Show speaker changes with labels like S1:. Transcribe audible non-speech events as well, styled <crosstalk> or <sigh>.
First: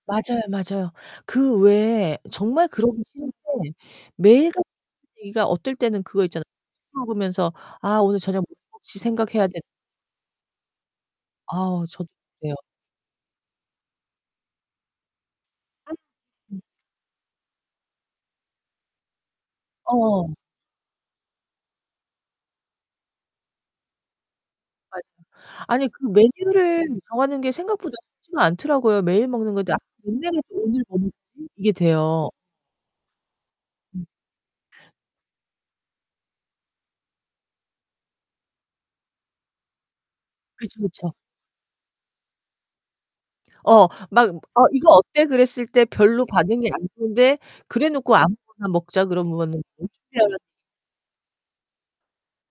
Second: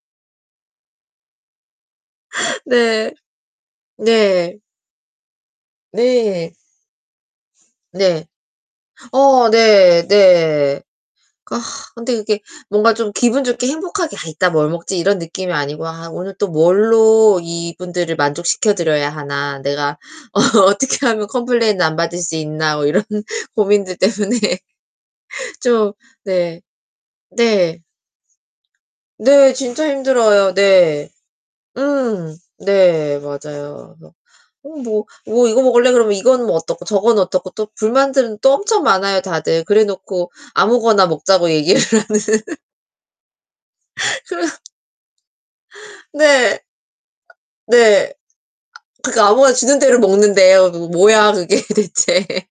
S1: 맞아요, 맞아요. 그 왜
S2: <laughs>
S1: 정말 그러기
S2: 네.
S1: 싫은데 매일
S2: 네.
S1: 같 <unintelligible> 어떨 때는 그거 있잖아요.
S2: 네.
S1: <unintelligible> 먹으면서 '아 오늘
S2: 네.
S1: 저녁 뭐 먹을지 생각해야
S2: 어
S1: 되'
S2: 네 네. 그러니까
S1: 아 저도
S2: 근데 이게
S1: 그래요.
S2: 뭔가 좀 기분 좋게 행복하게 '아 이따 뭘 먹지?' 이런 느낌이 아니고
S1: 아
S2: '아 오늘 또
S1: 음.
S2: 뭘로 이분들을 만족시켜 드려야 하나 내가
S1: 어.
S2: 어 어떻게 하면 컴플레인을 안 받을 수 있나.' 뭐 이런 고민들 때문에
S1: <unintelligible> 아니
S2: 좀
S1: 그
S2: 네.
S1: 메뉴를 정하는 게
S2: 네.
S1: 생각보다 쉽지가 않더라고요. 매일
S2: 네
S1: 먹는 건데
S2: 진짜 힘들어요. 네.
S1: <unintelligible> 이게 돼요.
S2: 음 네 맞아요.
S1: 음.
S2: 그래서 "어 뭐 뭐 이거 먹을래?" 그러면 이건 뭐 어떻고 저거는 어떻고 또 불만들은 또 엄청 많아요, 다들. 그래 놓고
S1: 그쵸,
S2: 아무거나
S1: 그쵸.
S2: 먹자고 얘기를 하는.
S1: 어 막
S2: 그래서
S1: "어 이거 어때?" 그랬을 때 별로
S2: 네.
S1: 반응이 안 좋은데 그래
S2: 네.
S1: 놓고 "아무거나 먹자."
S2: 그니까 아무거나
S1: 그러면은
S2: 주는 대로
S1: 어떻게 하면
S2: 먹는대요. 그 뭐야 그게 대체.